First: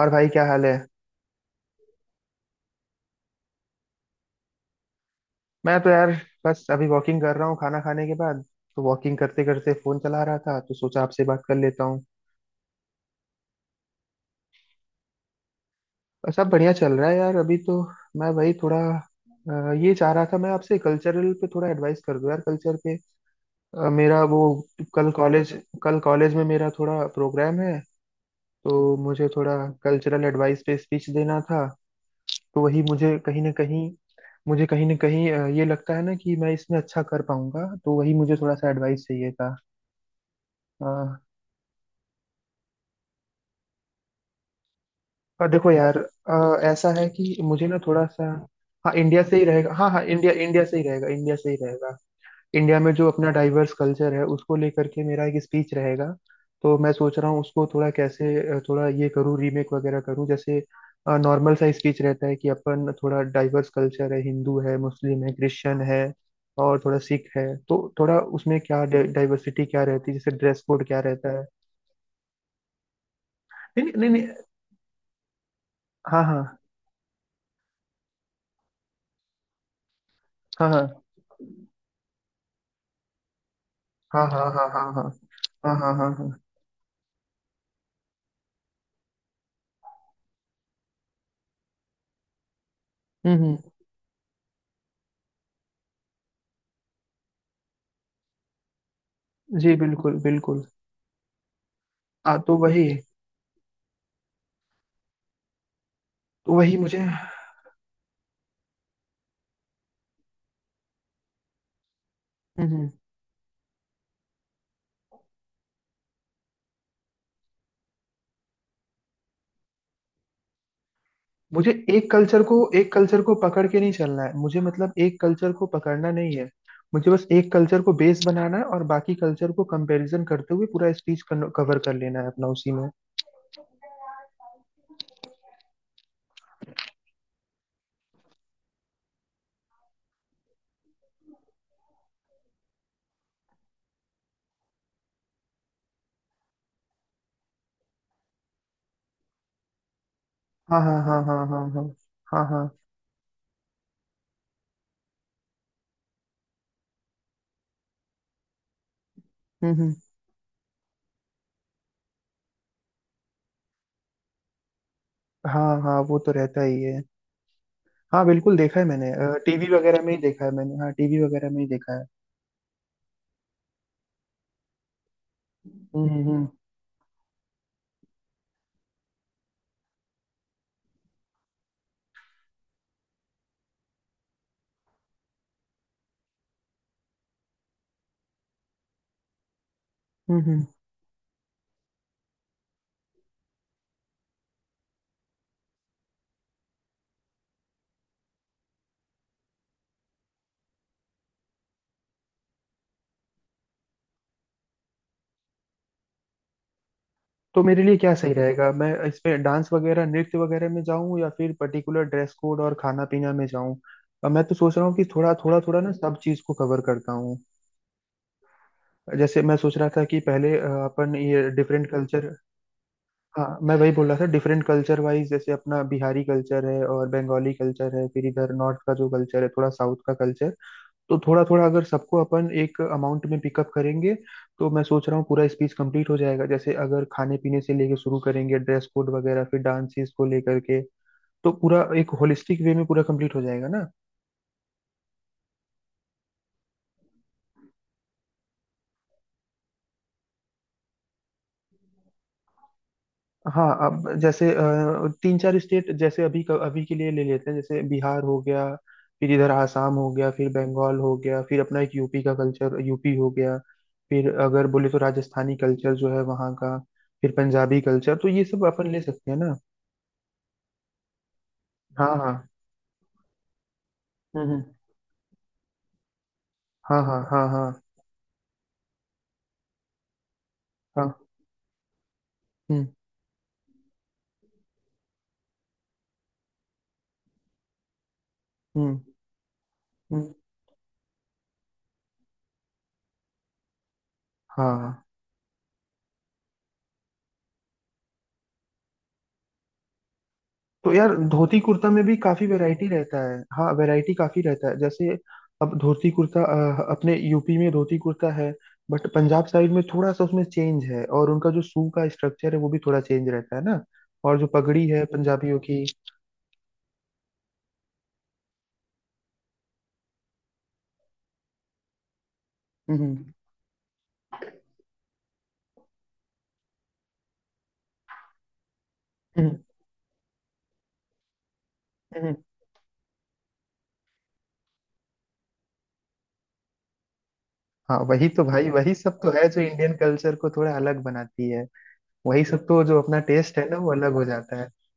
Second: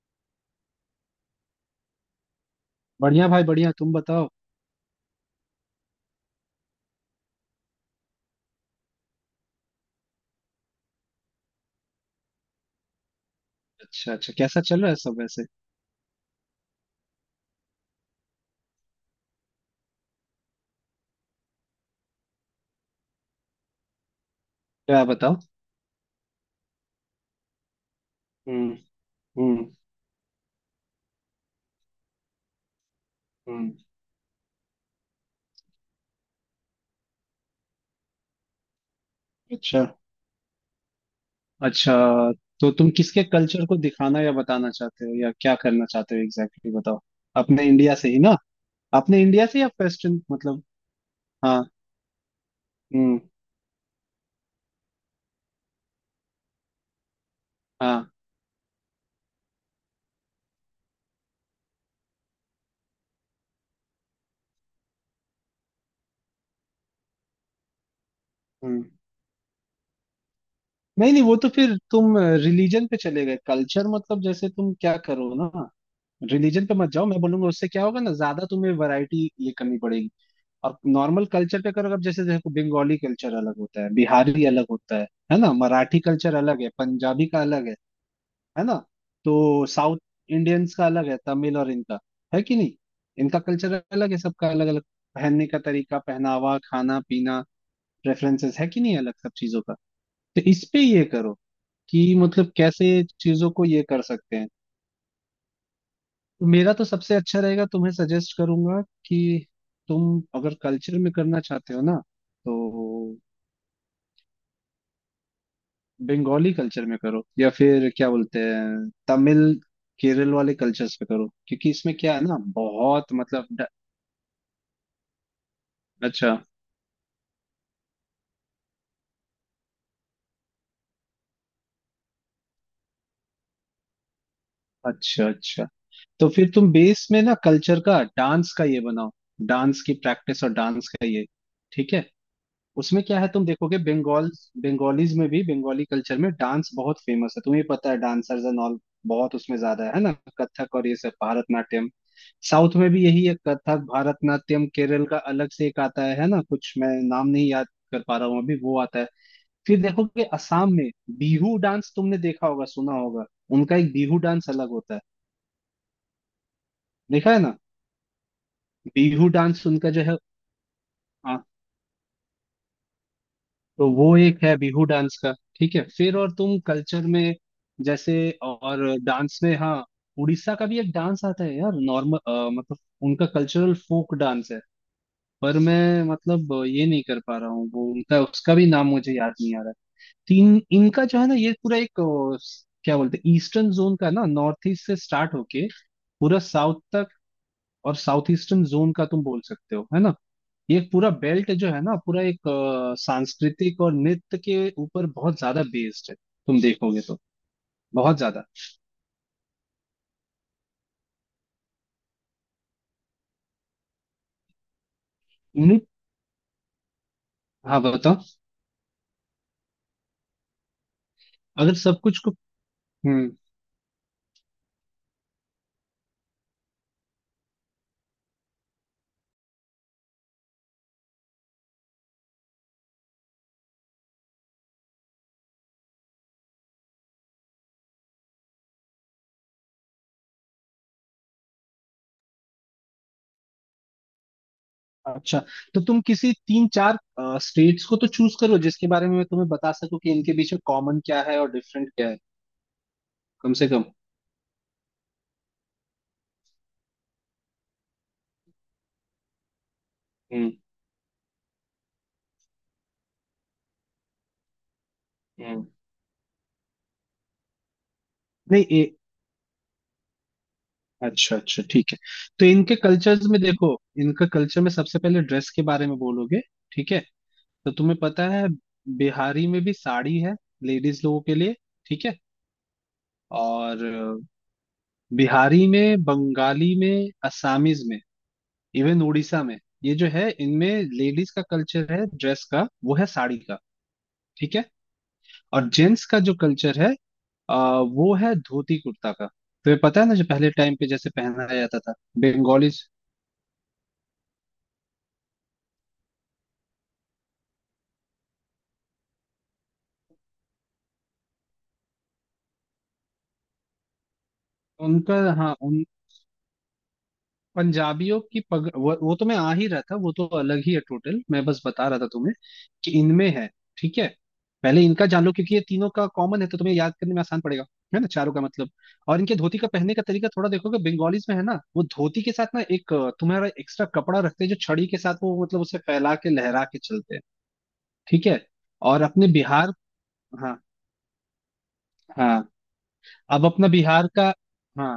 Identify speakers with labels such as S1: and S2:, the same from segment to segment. S1: और भाई क्या हाल है?
S2: बढ़िया भाई बढ़िया, तुम बताओ।
S1: मैं तो यार बस अभी वॉकिंग कर रहा हूँ खाना खाने के बाद। तो वॉकिंग करते करते फोन चला रहा था तो सोचा आपसे बात कर लेता हूँ।
S2: अच्छा अच्छा, कैसा चल रहा है सब वैसे?
S1: और सब बढ़िया चल रहा है यार अभी तो। मैं वही थोड़ा ये चाह रहा था मैं आपसे कल्चरल पे थोड़ा एडवाइस कर दो यार कल्चर पे। मेरा वो
S2: क्या
S1: कल
S2: बताओ।
S1: कॉलेज कल कॉलेज में मेरा थोड़ा प्रोग्राम है।
S2: हम्म।
S1: तो मुझे थोड़ा
S2: हम्म।
S1: कल्चरल एडवाइस पे स्पीच देना था। तो वही
S2: हम्म।
S1: मुझे कहीं ना कहीं ये लगता है ना कि मैं इसमें अच्छा कर पाऊंगा तो वही मुझे थोड़ा सा एडवाइस चाहिए
S2: अच्छा
S1: था।
S2: अच्छा। तो तुम किसके कल्चर को दिखाना या बताना चाहते हो, या क्या
S1: देखो
S2: करना
S1: यार,
S2: चाहते हो एग्जैक्टली exactly
S1: ऐसा
S2: बताओ।
S1: है कि
S2: अपने
S1: मुझे ना
S2: इंडिया
S1: थोड़ा
S2: से ही
S1: सा।
S2: ना?
S1: हाँ, इंडिया
S2: अपने
S1: से ही
S2: इंडिया से या
S1: रहेगा, हाँ हाँ,
S2: वेस्टर्न
S1: इंडिया
S2: मतलब?
S1: इंडिया से ही रहेगा, इंडिया से ही
S2: हाँ।
S1: रहेगा। इंडिया में जो
S2: हम्म।
S1: अपना डाइवर्स कल्चर है उसको लेकर के मेरा एक स्पीच रहेगा। तो मैं सोच रहा हूँ उसको थोड़ा
S2: हाँ।
S1: कैसे थोड़ा ये करूँ, रीमेक वगैरह करूँ। जैसे नॉर्मल सा स्पीच रहता है कि अपन थोड़ा डाइवर्स कल्चर है, हिंदू है, मुस्लिम है, क्रिश्चियन है और थोड़ा सिख है, तो थोड़ा उसमें क्या
S2: हम्म।
S1: डाइवर्सिटी क्या रहती है, जैसे ड्रेस कोड क्या
S2: नहीं नहीं, वो
S1: रहता है।
S2: तो फिर तुम रिलीजन पे चले गए।
S1: नहीं
S2: कल्चर
S1: नहीं नहीं
S2: मतलब
S1: नहीं,
S2: जैसे तुम क्या करो ना,
S1: हाँ हाँ
S2: रिलीजन पे मत जाओ, मैं बोलूंगा। उससे क्या होगा ना, ज्यादा तुम्हें वैरायटी ये करनी पड़ेगी।
S1: हाँ
S2: और
S1: हाँ
S2: नॉर्मल कल्चर पे करो। अब जैसे देखो, बंगाली कल्चर अलग होता है,
S1: हाँ हाँ
S2: बिहारी अलग
S1: हाँ हाँ
S2: होता है।
S1: हाँ
S2: है ना?
S1: हाँ हाँ
S2: मराठी
S1: हाँ हाँ।
S2: कल्चर अलग है, पंजाबी का अलग है। है ना? तो साउथ इंडियंस का अलग है, तमिल और इनका। है कि नहीं?
S1: हम्म
S2: इनका
S1: हम्म,
S2: कल्चर अलग है, सबका अलग अलग। पहनने का तरीका, पहनावा, खाना पीना, प्रेफरेंसेस, है कि नहीं अलग सब चीजों
S1: जी
S2: का?
S1: बिल्कुल
S2: तो
S1: बिल्कुल।
S2: इस पे ये करो कि मतलब
S1: तो वही।
S2: कैसे चीजों को ये कर सकते हैं। तो
S1: तो
S2: मेरा
S1: वही
S2: तो
S1: मुझे।
S2: सबसे अच्छा रहेगा, तुम्हें सजेस्ट करूंगा कि तुम अगर कल्चर में करना चाहते हो ना,
S1: हम्म,
S2: तो बंगाली कल्चर में करो, या फिर क्या बोलते हैं तमिल, केरल वाले कल्चर्स पे करो, क्योंकि इसमें क्या है ना,
S1: एक
S2: बहुत
S1: कल्चर को
S2: मतलब
S1: पकड़
S2: ड-।
S1: के नहीं चलना है, मुझे मतलब एक कल्चर को पकड़ना
S2: अच्छा
S1: नहीं है। मुझे बस एक कल्चर को बेस बनाना है और बाकी कल्चर को कंपैरिजन करते हुए पूरा स्पीच कवर कर लेना है अपना उसी में।
S2: अच्छा अच्छा। तो फिर तुम बेस में ना कल्चर का डांस का ये बनाओ। डांस की प्रैक्टिस और डांस का ये। ठीक है। उसमें क्या है, तुम देखोगे बंगाल, बंगालीज में भी, बंगाली कल्चर में डांस बहुत फेमस है। तुम्हें पता है डांसर्स एंड ऑल बहुत उसमें ज्यादा है ना। कथक
S1: हाँ
S2: और ये
S1: हाँ
S2: सब,
S1: हाँ हाँ हाँ हाँ
S2: भारतनाट्यम।
S1: हाँ हाँ।
S2: साउथ में भी यही है, कथक, भारतनाट्यम। केरल का अलग से एक आता है ना, कुछ, मैं नाम नहीं याद कर पा रहा हूँ अभी, वो आता है।
S1: हम्म
S2: फिर
S1: हम्म,
S2: देखोगे असम में, बिहू डांस, तुमने देखा होगा, सुना होगा। उनका एक बिहू डांस अलग होता है।
S1: हाँ हाँ, वो तो रहता ही है।
S2: देखा है ना?
S1: हाँ बिल्कुल, देखा है मैंने।
S2: बिहू
S1: टीवी
S2: डांस उनका
S1: वगैरह
S2: जो
S1: में ही देखा है मैंने हाँ टीवी
S2: है।
S1: वगैरह में ही देखा है।
S2: तो वो एक है, बिहू डांस का। ठीक है।
S1: हम्म
S2: फिर
S1: हम्म
S2: और
S1: हम्म
S2: तुम कल्चर में, जैसे, और डांस में, हाँ, उड़ीसा का भी एक डांस आता है यार, नॉर्मल, मतलब उनका कल्चरल फोक डांस है। पर मैं मतलब ये नहीं कर पा रहा हूँ, वो उनका, उसका भी नाम मुझे याद नहीं आ रहा है। तीन
S1: हम्म,
S2: इनका जो है ना, ये पूरा एक क्या बोलते हैं, ईस्टर्न जोन का ना, नॉर्थ ईस्ट से स्टार्ट होके पूरा साउथ तक, और साउथ ईस्टर्न जोन का तुम बोल सकते हो, है ना। ये पूरा बेल्ट जो है ना, पूरा एक सांस्कृतिक और नृत्य के ऊपर बहुत ज्यादा बेस्ड है। तुम देखोगे तो
S1: तो मेरे लिए क्या
S2: बहुत
S1: सही
S2: ज्यादा
S1: रहेगा? मैं इसमें डांस वगैरह नृत्य वगैरह में जाऊं या फिर पर्टिकुलर ड्रेस कोड और खाना पीना में जाऊं? मैं तो सोच रहा हूँ कि थोड़ा थोड़ा थोड़ा
S2: नृत्य।
S1: ना सब चीज को कवर करता हूँ।
S2: हाँ बताओ।
S1: जैसे मैं सोच रहा था कि पहले अपन ये
S2: अगर
S1: डिफरेंट
S2: सब कुछ
S1: कल्चर।
S2: को। हम्म।
S1: हाँ, मैं वही बोल रहा था, डिफरेंट कल्चर वाइज जैसे अपना बिहारी कल्चर है और बंगाली कल्चर है, फिर इधर नॉर्थ का जो कल्चर है, थोड़ा साउथ का कल्चर। तो थोड़ा थोड़ा अगर सबको अपन एक अमाउंट में पिकअप करेंगे। तो मैं सोच रहा हूँ पूरा स्पीच कंप्लीट हो जाएगा, जैसे अगर खाने पीने से लेके शुरू करेंगे, ड्रेस कोड वगैरह, फिर डांसेस को लेकर के। तो पूरा एक होलिस्टिक वे में पूरा कंप्लीट हो जाएगा ना।
S2: अच्छा। तो तुम किसी तीन चार स्टेट्स को तो चूज करो, जिसके बारे में मैं तुम्हें बता सकूं कि इनके बीच में कॉमन क्या है और डिफरेंट क्या है, कम
S1: हाँ,
S2: से कम।
S1: अब जैसे तीन चार स्टेट, जैसे अभी के लिए ले लेते हैं जैसे बिहार हो गया। फिर इधर आसाम हो गया, फिर
S2: हम्म।
S1: बंगाल हो गया, फिर अपना एक यूपी का कल्चर, यूपी हो गया। फिर अगर बोले तो राजस्थानी
S2: हम्म।
S1: कल्चर जो है वहाँ का। फिर पंजाबी कल्चर, तो ये सब
S2: नहीं
S1: अपन
S2: ए,।
S1: ले सकते हैं ना।
S2: अच्छा अच्छा ठीक है।
S1: हाँ हाँ।
S2: तो इनके कल्चर्स में देखो, इनका कल्चर
S1: हम्म।
S2: में सबसे पहले ड्रेस के बारे में बोलोगे। ठीक
S1: हाँ
S2: है।
S1: हाँ हाँ हाँ
S2: तो तुम्हें पता है, बिहारी में भी साड़ी है, लेडीज
S1: हाँ।
S2: लोगों के लिए। ठीक है।
S1: हम्म
S2: और बिहारी में, बंगाली में, असमीज में,
S1: हम्म
S2: इवन उड़ीसा में, ये जो है
S1: हम्म,
S2: इनमें, लेडीज का कल्चर है ड्रेस का, वो है साड़ी का। ठीक है।
S1: हाँ हाँ।
S2: और जेंट्स का जो कल्चर है, अ, वो है धोती कुर्ता का। तुम्हें पता है ना, जो पहले टाइम पे
S1: तो
S2: जैसे
S1: यार धोती
S2: पहनाया जाता
S1: कुर्ता
S2: था।
S1: में भी काफी
S2: बंगालीज,
S1: वैरायटी रहता है, हाँ वैरायटी काफी रहता है। जैसे अब धोती कुर्ता, अपने यूपी में धोती कुर्ता है। बट पंजाब साइड में थोड़ा सा उसमें चेंज है और उनका जो सू का स्ट्रक्चर है वो भी थोड़ा चेंज रहता है ना। और जो पगड़ी है
S2: उनका, हाँ,
S1: पंजाबियों की।
S2: उन, पंजाबियों की पग, वो तो मैं आ ही रहा था, वो तो अलग ही है टोटल। मैं बस बता रहा था तुम्हें कि
S1: हम्म
S2: इनमें है। ठीक है। पहले इनका जान लो, क्योंकि ये तीनों का कॉमन है, तो तुम्हें याद करने में आसान पड़ेगा। है ना, चारों का मतलब। और इनके
S1: हम्म
S2: धोती का पहनने का तरीका थोड़ा देखोगे, बंगालीज में है ना, वो धोती के
S1: हम्म,
S2: साथ ना एक तुम्हारा एक्स्ट्रा कपड़ा रखते हैं, जो छड़ी के साथ वो मतलब उसे फैला के लहरा के चलते हैं।
S1: हाँ
S2: ठीक
S1: वही
S2: है।
S1: तो भाई, वही
S2: और
S1: सब
S2: अपने
S1: तो है जो
S2: बिहार,
S1: इंडियन कल्चर को
S2: हाँ,
S1: थोड़ा अलग बनाती है। वही
S2: हाँ।
S1: सब तो, जो अपना
S2: अब
S1: टेस्ट
S2: अपना
S1: है ना, वो
S2: बिहार
S1: अलग हो
S2: का,
S1: जाता है।
S2: हाँ,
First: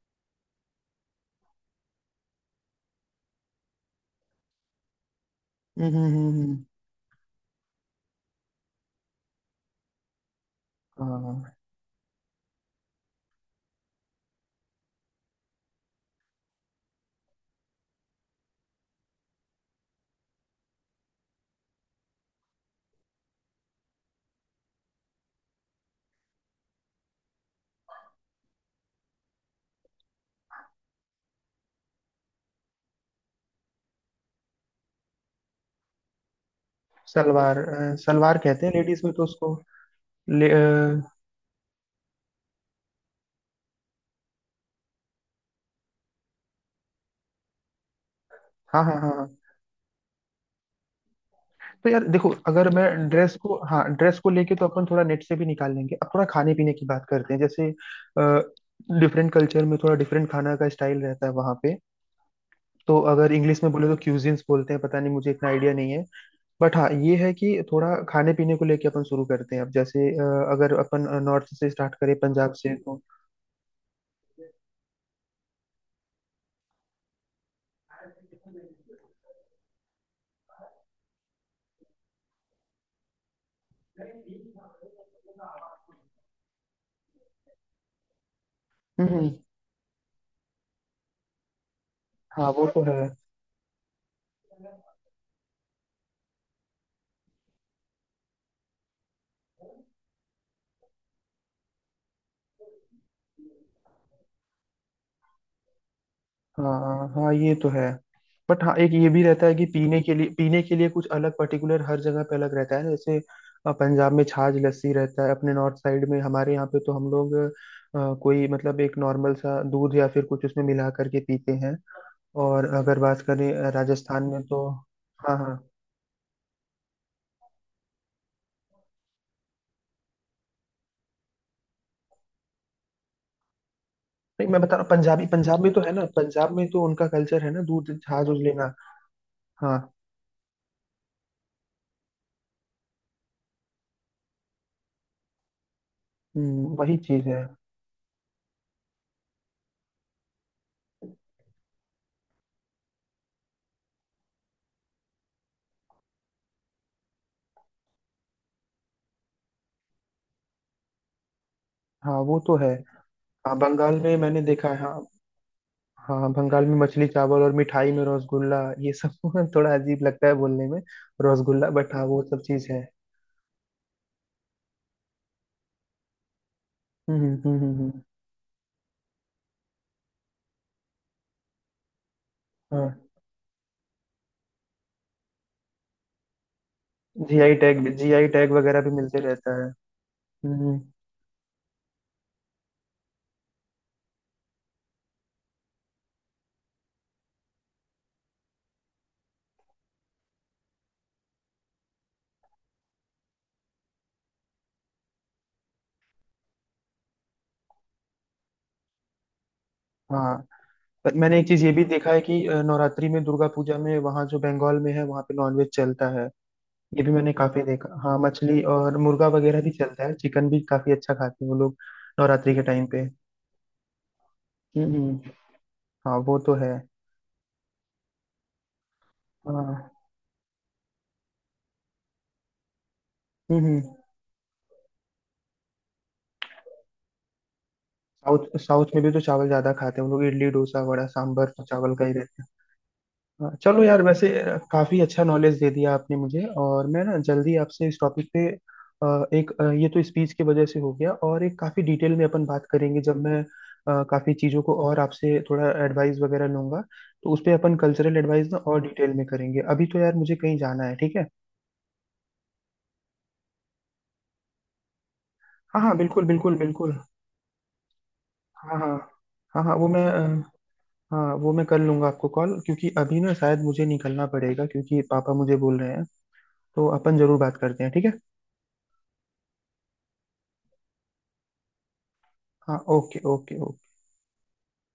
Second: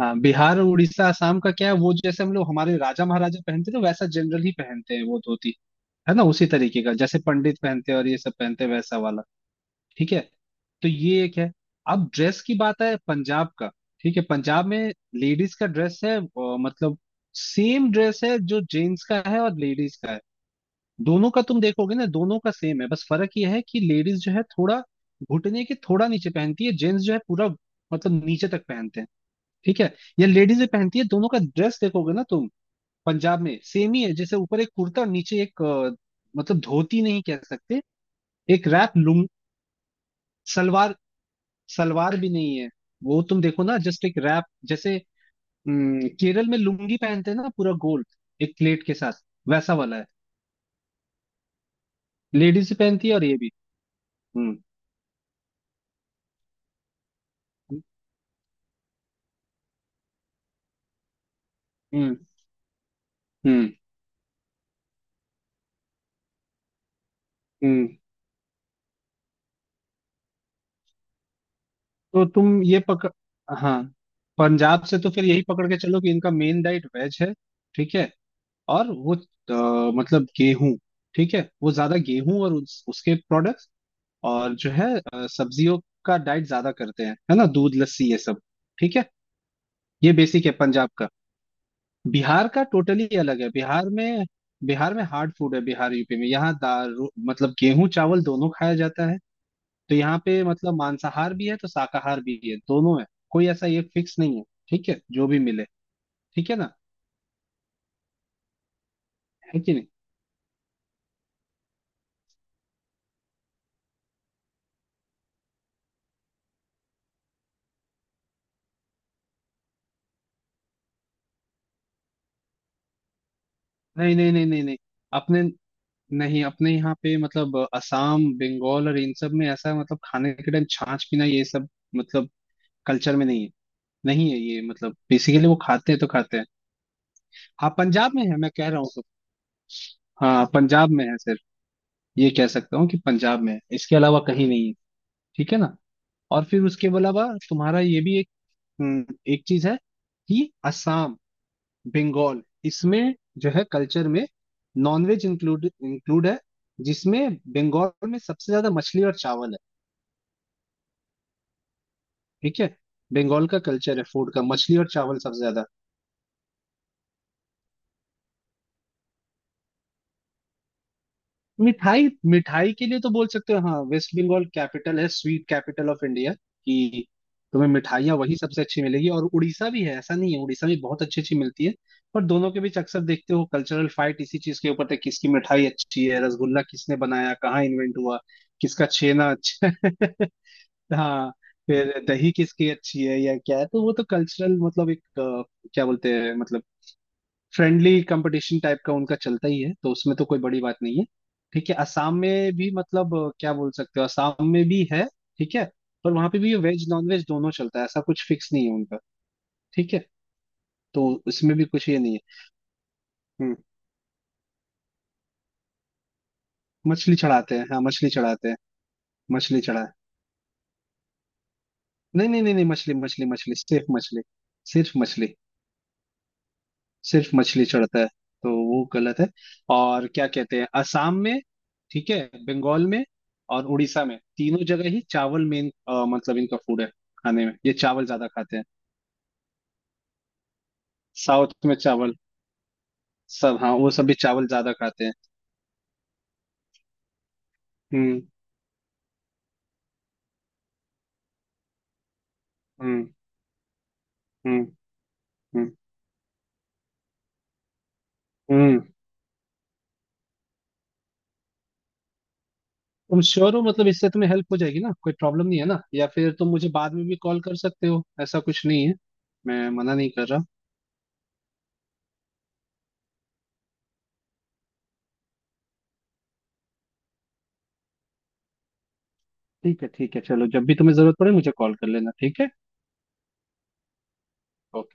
S2: हाँ, बिहार और उड़ीसा, असम का क्या है, वो जैसे हम लोग हमारे राजा महाराजा पहनते थे, वैसा जनरल ही पहनते हैं वो धोती।
S1: हम्म हम्म
S2: है ना,
S1: हम्म,
S2: उसी
S1: हम्म,
S2: तरीके का जैसे पंडित पहनते हैं और ये सब पहनते हैं, वैसा वाला। ठीक है। तो ये एक है।
S1: हाँ
S2: अब ड्रेस की बात है पंजाब का। ठीक है। पंजाब में लेडीज का ड्रेस है, मतलब सेम ड्रेस है जो जेंट्स का है और लेडीज का है। दोनों का तुम देखोगे ना, दोनों का सेम है, बस फर्क ये है कि लेडीज जो है थोड़ा घुटने के थोड़ा नीचे पहनती है, जेंट्स जो है पूरा मतलब नीचे तक पहनते हैं। ठीक है। ये लेडीजें पहनती है। दोनों का ड्रेस देखोगे ना तुम, पंजाब में सेम ही है, जैसे ऊपर एक कुर्ता और नीचे एक मतलब धोती नहीं कह सकते,
S1: सलवार कहते
S2: एक
S1: हैं
S2: रैप,
S1: लेडीज में तो
S2: लुंग,
S1: उसको। ले
S2: सलवार।
S1: अ,
S2: सलवार भी नहीं है, वो तुम देखो ना, जस्ट एक रैप, जैसे केरल में लुंगी पहनते हैं ना पूरा गोल एक प्लेट
S1: हाँ
S2: के
S1: हाँ हाँ
S2: साथ,
S1: हाँ।
S2: वैसा वाला है।
S1: तो यार देखो, अगर
S2: लेडीज
S1: मैं
S2: पहनती है और
S1: ड्रेस
S2: ये भी।
S1: को हाँ ड्रेस को लेके
S2: हम्म।
S1: तो अपन थोड़ा नेट से भी निकाल लेंगे। अब थोड़ा खाने पीने की बात करते हैं, जैसे डिफरेंट कल्चर में थोड़ा डिफरेंट खाना का स्टाइल रहता है वहाँ पे।
S2: हम्म।
S1: तो अगर इंग्लिश में
S2: हम्म।
S1: बोले तो क्यूजिन्स बोलते हैं, पता नहीं, मुझे इतना आइडिया नहीं है। बट हाँ ये है कि
S2: हम्म।
S1: थोड़ा खाने पीने को लेके अपन शुरू करते हैं, अब जैसे अगर अपन नॉर्थ से स्टार्ट करें
S2: तो
S1: पंजाब
S2: तुम
S1: से
S2: ये
S1: तो।
S2: पकड़, हाँ, पंजाब से तो फिर यही पकड़ के चलो कि इनका मेन डाइट वेज है। ठीक है। और वो मतलब गेहूं, ठीक है, वो ज्यादा गेहूं और उसके प्रोडक्ट्स और जो है सब्जियों का डाइट ज्यादा करते हैं। है ना, दूध, लस्सी, ये सब। ठीक
S1: हम्म
S2: है।
S1: हम्म,
S2: ये बेसिक है पंजाब का। बिहार
S1: हाँ
S2: का
S1: वो तो है।
S2: टोटली अलग है। बिहार में, बिहार में हार्ड फूड है। बिहार, यूपी में यहाँ मतलब गेहूं चावल दोनों खाया जाता है। तो यहाँ पे मतलब मांसाहार भी है तो शाकाहार भी है, दोनों है। कोई ऐसा ये फिक्स नहीं है। ठीक है, जो भी मिले। ठीक है ना।
S1: हाँ हाँ ये तो है। बट हाँ एक ये भी रहता है
S2: है
S1: कि
S2: कि
S1: पीने के लिए कुछ अलग पर्टिकुलर हर जगह पे अलग रहता है ना, जैसे पंजाब में छाछ लस्सी रहता है। अपने नॉर्थ साइड में हमारे यहाँ पे तो हम लोग कोई मतलब एक नॉर्मल सा दूध या फिर कुछ उसमें मिला करके पीते हैं। और अगर बात करें
S2: नहीं।
S1: राजस्थान
S2: नहीं
S1: में
S2: नहीं नहीं नहीं
S1: तो।
S2: नहीं
S1: हाँ
S2: अपने,
S1: हाँ।
S2: नहीं अपने यहाँ पे मतलब असम, बंगाल और इन सब में ऐसा मतलब खाने के टाइम छाछ पीना ये सब मतलब कल्चर में नहीं है। नहीं है
S1: नहीं, मैं
S2: ये,
S1: बता रहा हूँ,
S2: मतलब बेसिकली वो
S1: पंजाब में तो है
S2: खाते हैं
S1: ना,
S2: तो खाते हैं।
S1: पंजाब में तो उनका कल्चर है ना,
S2: हाँ
S1: दूध
S2: पंजाब में
S1: छाछ
S2: है
S1: उछ
S2: मैं कह
S1: लेना।
S2: रहा हूँ तो।
S1: हाँ।
S2: हाँ पंजाब में है सिर्फ, ये कह सकता हूँ कि पंजाब में है, इसके अलावा कहीं नहीं है। ठीक है ना। और फिर उसके
S1: वही
S2: अलावा
S1: चीज है।
S2: तुम्हारा ये भी एक एक चीज है कि असम, बंगाल, इसमें जो है कल्चर में, नॉनवेज इंक्लूड, इंक्लूड है। जिसमें बंगाल में सबसे ज्यादा मछली और चावल है।
S1: हाँ वो तो
S2: ठीक है।
S1: है।
S2: बंगाल
S1: हाँ,
S2: का कल्चर
S1: बंगाल
S2: है
S1: में
S2: फूड
S1: मैंने
S2: का,
S1: देखा
S2: मछली
S1: है,
S2: और
S1: हाँ।
S2: चावल सबसे ज्यादा।
S1: हाँ, बंगाल में मछली चावल, और मिठाई में रसगुल्ला, ये सब थोड़ा अजीब लगता है बोलने में, रसगुल्ला, बट हाँ
S2: मिठाई,
S1: वो सब चीज
S2: मिठाई
S1: है।
S2: के लिए तो बोल सकते हो, हाँ, वेस्ट बंगाल कैपिटल है, स्वीट कैपिटल ऑफ इंडिया कि
S1: हम्म हम्म हम्म
S2: तुम्हें
S1: हम्म, हम्म,
S2: मिठाइयाँ वही सबसे अच्छी मिलेगी। और उड़ीसा भी है, ऐसा नहीं है, उड़ीसा में बहुत अच्छी अच्छी मिलती है। पर दोनों के बीच
S1: हाँ
S2: अक्सर देखते हो कल्चरल फाइट इसी चीज के ऊपर है, किसकी मिठाई अच्छी है, रसगुल्ला किसने बनाया, कहाँ इन्वेंट हुआ,
S1: जीआई टैग वगैरह
S2: किसका
S1: भी मिलते
S2: छेना
S1: रहता
S2: अच्छा
S1: है।
S2: है।
S1: हम्म हम्म,
S2: हाँ। फिर दही किसकी अच्छी है, या क्या है, तो वो तो कल्चरल मतलब एक क्या बोलते हैं, मतलब फ्रेंडली कंपटीशन टाइप का उनका चलता ही है, तो उसमें तो कोई बड़ी बात नहीं है। ठीक है। असम में भी मतलब क्या बोल सकते हो, असम में भी है। ठीक है। पर वहां पे भी वेज, नॉन वेज दोनों चलता है, ऐसा कुछ फिक्स नहीं है उनका। ठीक है।
S1: हाँ
S2: तो
S1: पर मैंने एक
S2: इसमें
S1: चीज
S2: भी
S1: ये भी
S2: कुछ ये
S1: देखा
S2: नहीं है।
S1: है कि नवरात्रि में, दुर्गा
S2: हम्म।
S1: पूजा में, वहाँ जो बंगाल में है वहाँ पे नॉनवेज चलता है। ये भी
S2: मछली
S1: मैंने
S2: चढ़ाते
S1: काफी
S2: हैं, हाँ
S1: देखा,
S2: मछली
S1: हाँ
S2: चढ़ाते हैं।
S1: मछली और मुर्गा वगैरह
S2: मछली
S1: भी
S2: चढ़ाए,
S1: चलता है, चिकन भी काफी अच्छा खाते हैं वो लोग।
S2: नहीं नहीं
S1: नवरात्रि
S2: नहीं
S1: के
S2: नहीं,
S1: टाइम
S2: मछली,
S1: पे।
S2: मछली, मछली, सिर्फ मछली। सिर्फ
S1: हम्म हम्म,
S2: मछली।
S1: हाँ वो तो है।
S2: सिर्फ मछली चढ़ता है, तो वो गलत है।
S1: हाँ
S2: और क्या कहते हैं, असम में, ठीक है, बंगाल में
S1: हम्म
S2: और
S1: हम्म।
S2: उड़ीसा में तीनों जगह ही चावल मेन मतलब इनका फूड है। खाने में ये चावल ज्यादा
S1: साउथ
S2: खाते हैं।
S1: साउथ में भी तो चावल ज्यादा खाते हैं उन लोग, इडली डोसा वड़ा सांभर
S2: साउथ
S1: तो
S2: में
S1: चावल का ही
S2: चावल,
S1: रहता है। हाँ,
S2: सब, हाँ
S1: चलो
S2: वो
S1: यार,
S2: सब भी
S1: वैसे
S2: चावल ज्यादा
S1: काफी
S2: खाते हैं।
S1: अच्छा नॉलेज दे दिया आपने मुझे, और मैं ना जल्दी आपसे इस
S2: हम्म।
S1: टॉपिक पे एक ये तो स्पीच की वजह से हो गया, और एक काफी डिटेल में अपन बात करेंगे
S2: हम्म।
S1: जब मैं काफी चीजों
S2: हम्म।
S1: को और आपसे थोड़ा
S2: हम्म।
S1: एडवाइस वगैरह लूंगा। तो उस पे अपन कल्चरल एडवाइस ना
S2: हम्म।
S1: और डिटेल में करेंगे। अभी तो यार मुझे कहीं जाना है, ठीक है।
S2: तुम श्योर हो मतलब इससे तुम्हें हेल्प हो जाएगी ना, कोई प्रॉब्लम नहीं है ना?
S1: हाँ हाँ
S2: या
S1: बिल्कुल
S2: फिर तुम
S1: बिल्कुल
S2: मुझे बाद
S1: बिल्कुल।
S2: में भी कॉल कर सकते हो, ऐसा कुछ
S1: हाँ
S2: नहीं है,
S1: हाँ। हाँ
S2: मैं
S1: हाँ वो
S2: मना
S1: मैं
S2: नहीं कर रहा।
S1: अ, हाँ वो मैं कर लूंगा आपको कॉल, क्योंकि अभी ना शायद मुझे निकलना पड़ेगा क्योंकि पापा मुझे बोल रहे हैं। तो अपन जरूर बात करते हैं, ठीक है।
S2: ठीक है ठीक है, चलो, जब भी तुम्हें जरूरत पड़े मुझे कॉल कर लेना। ठीक है।
S1: हाँ ओके ओके ओके।
S2: ओके।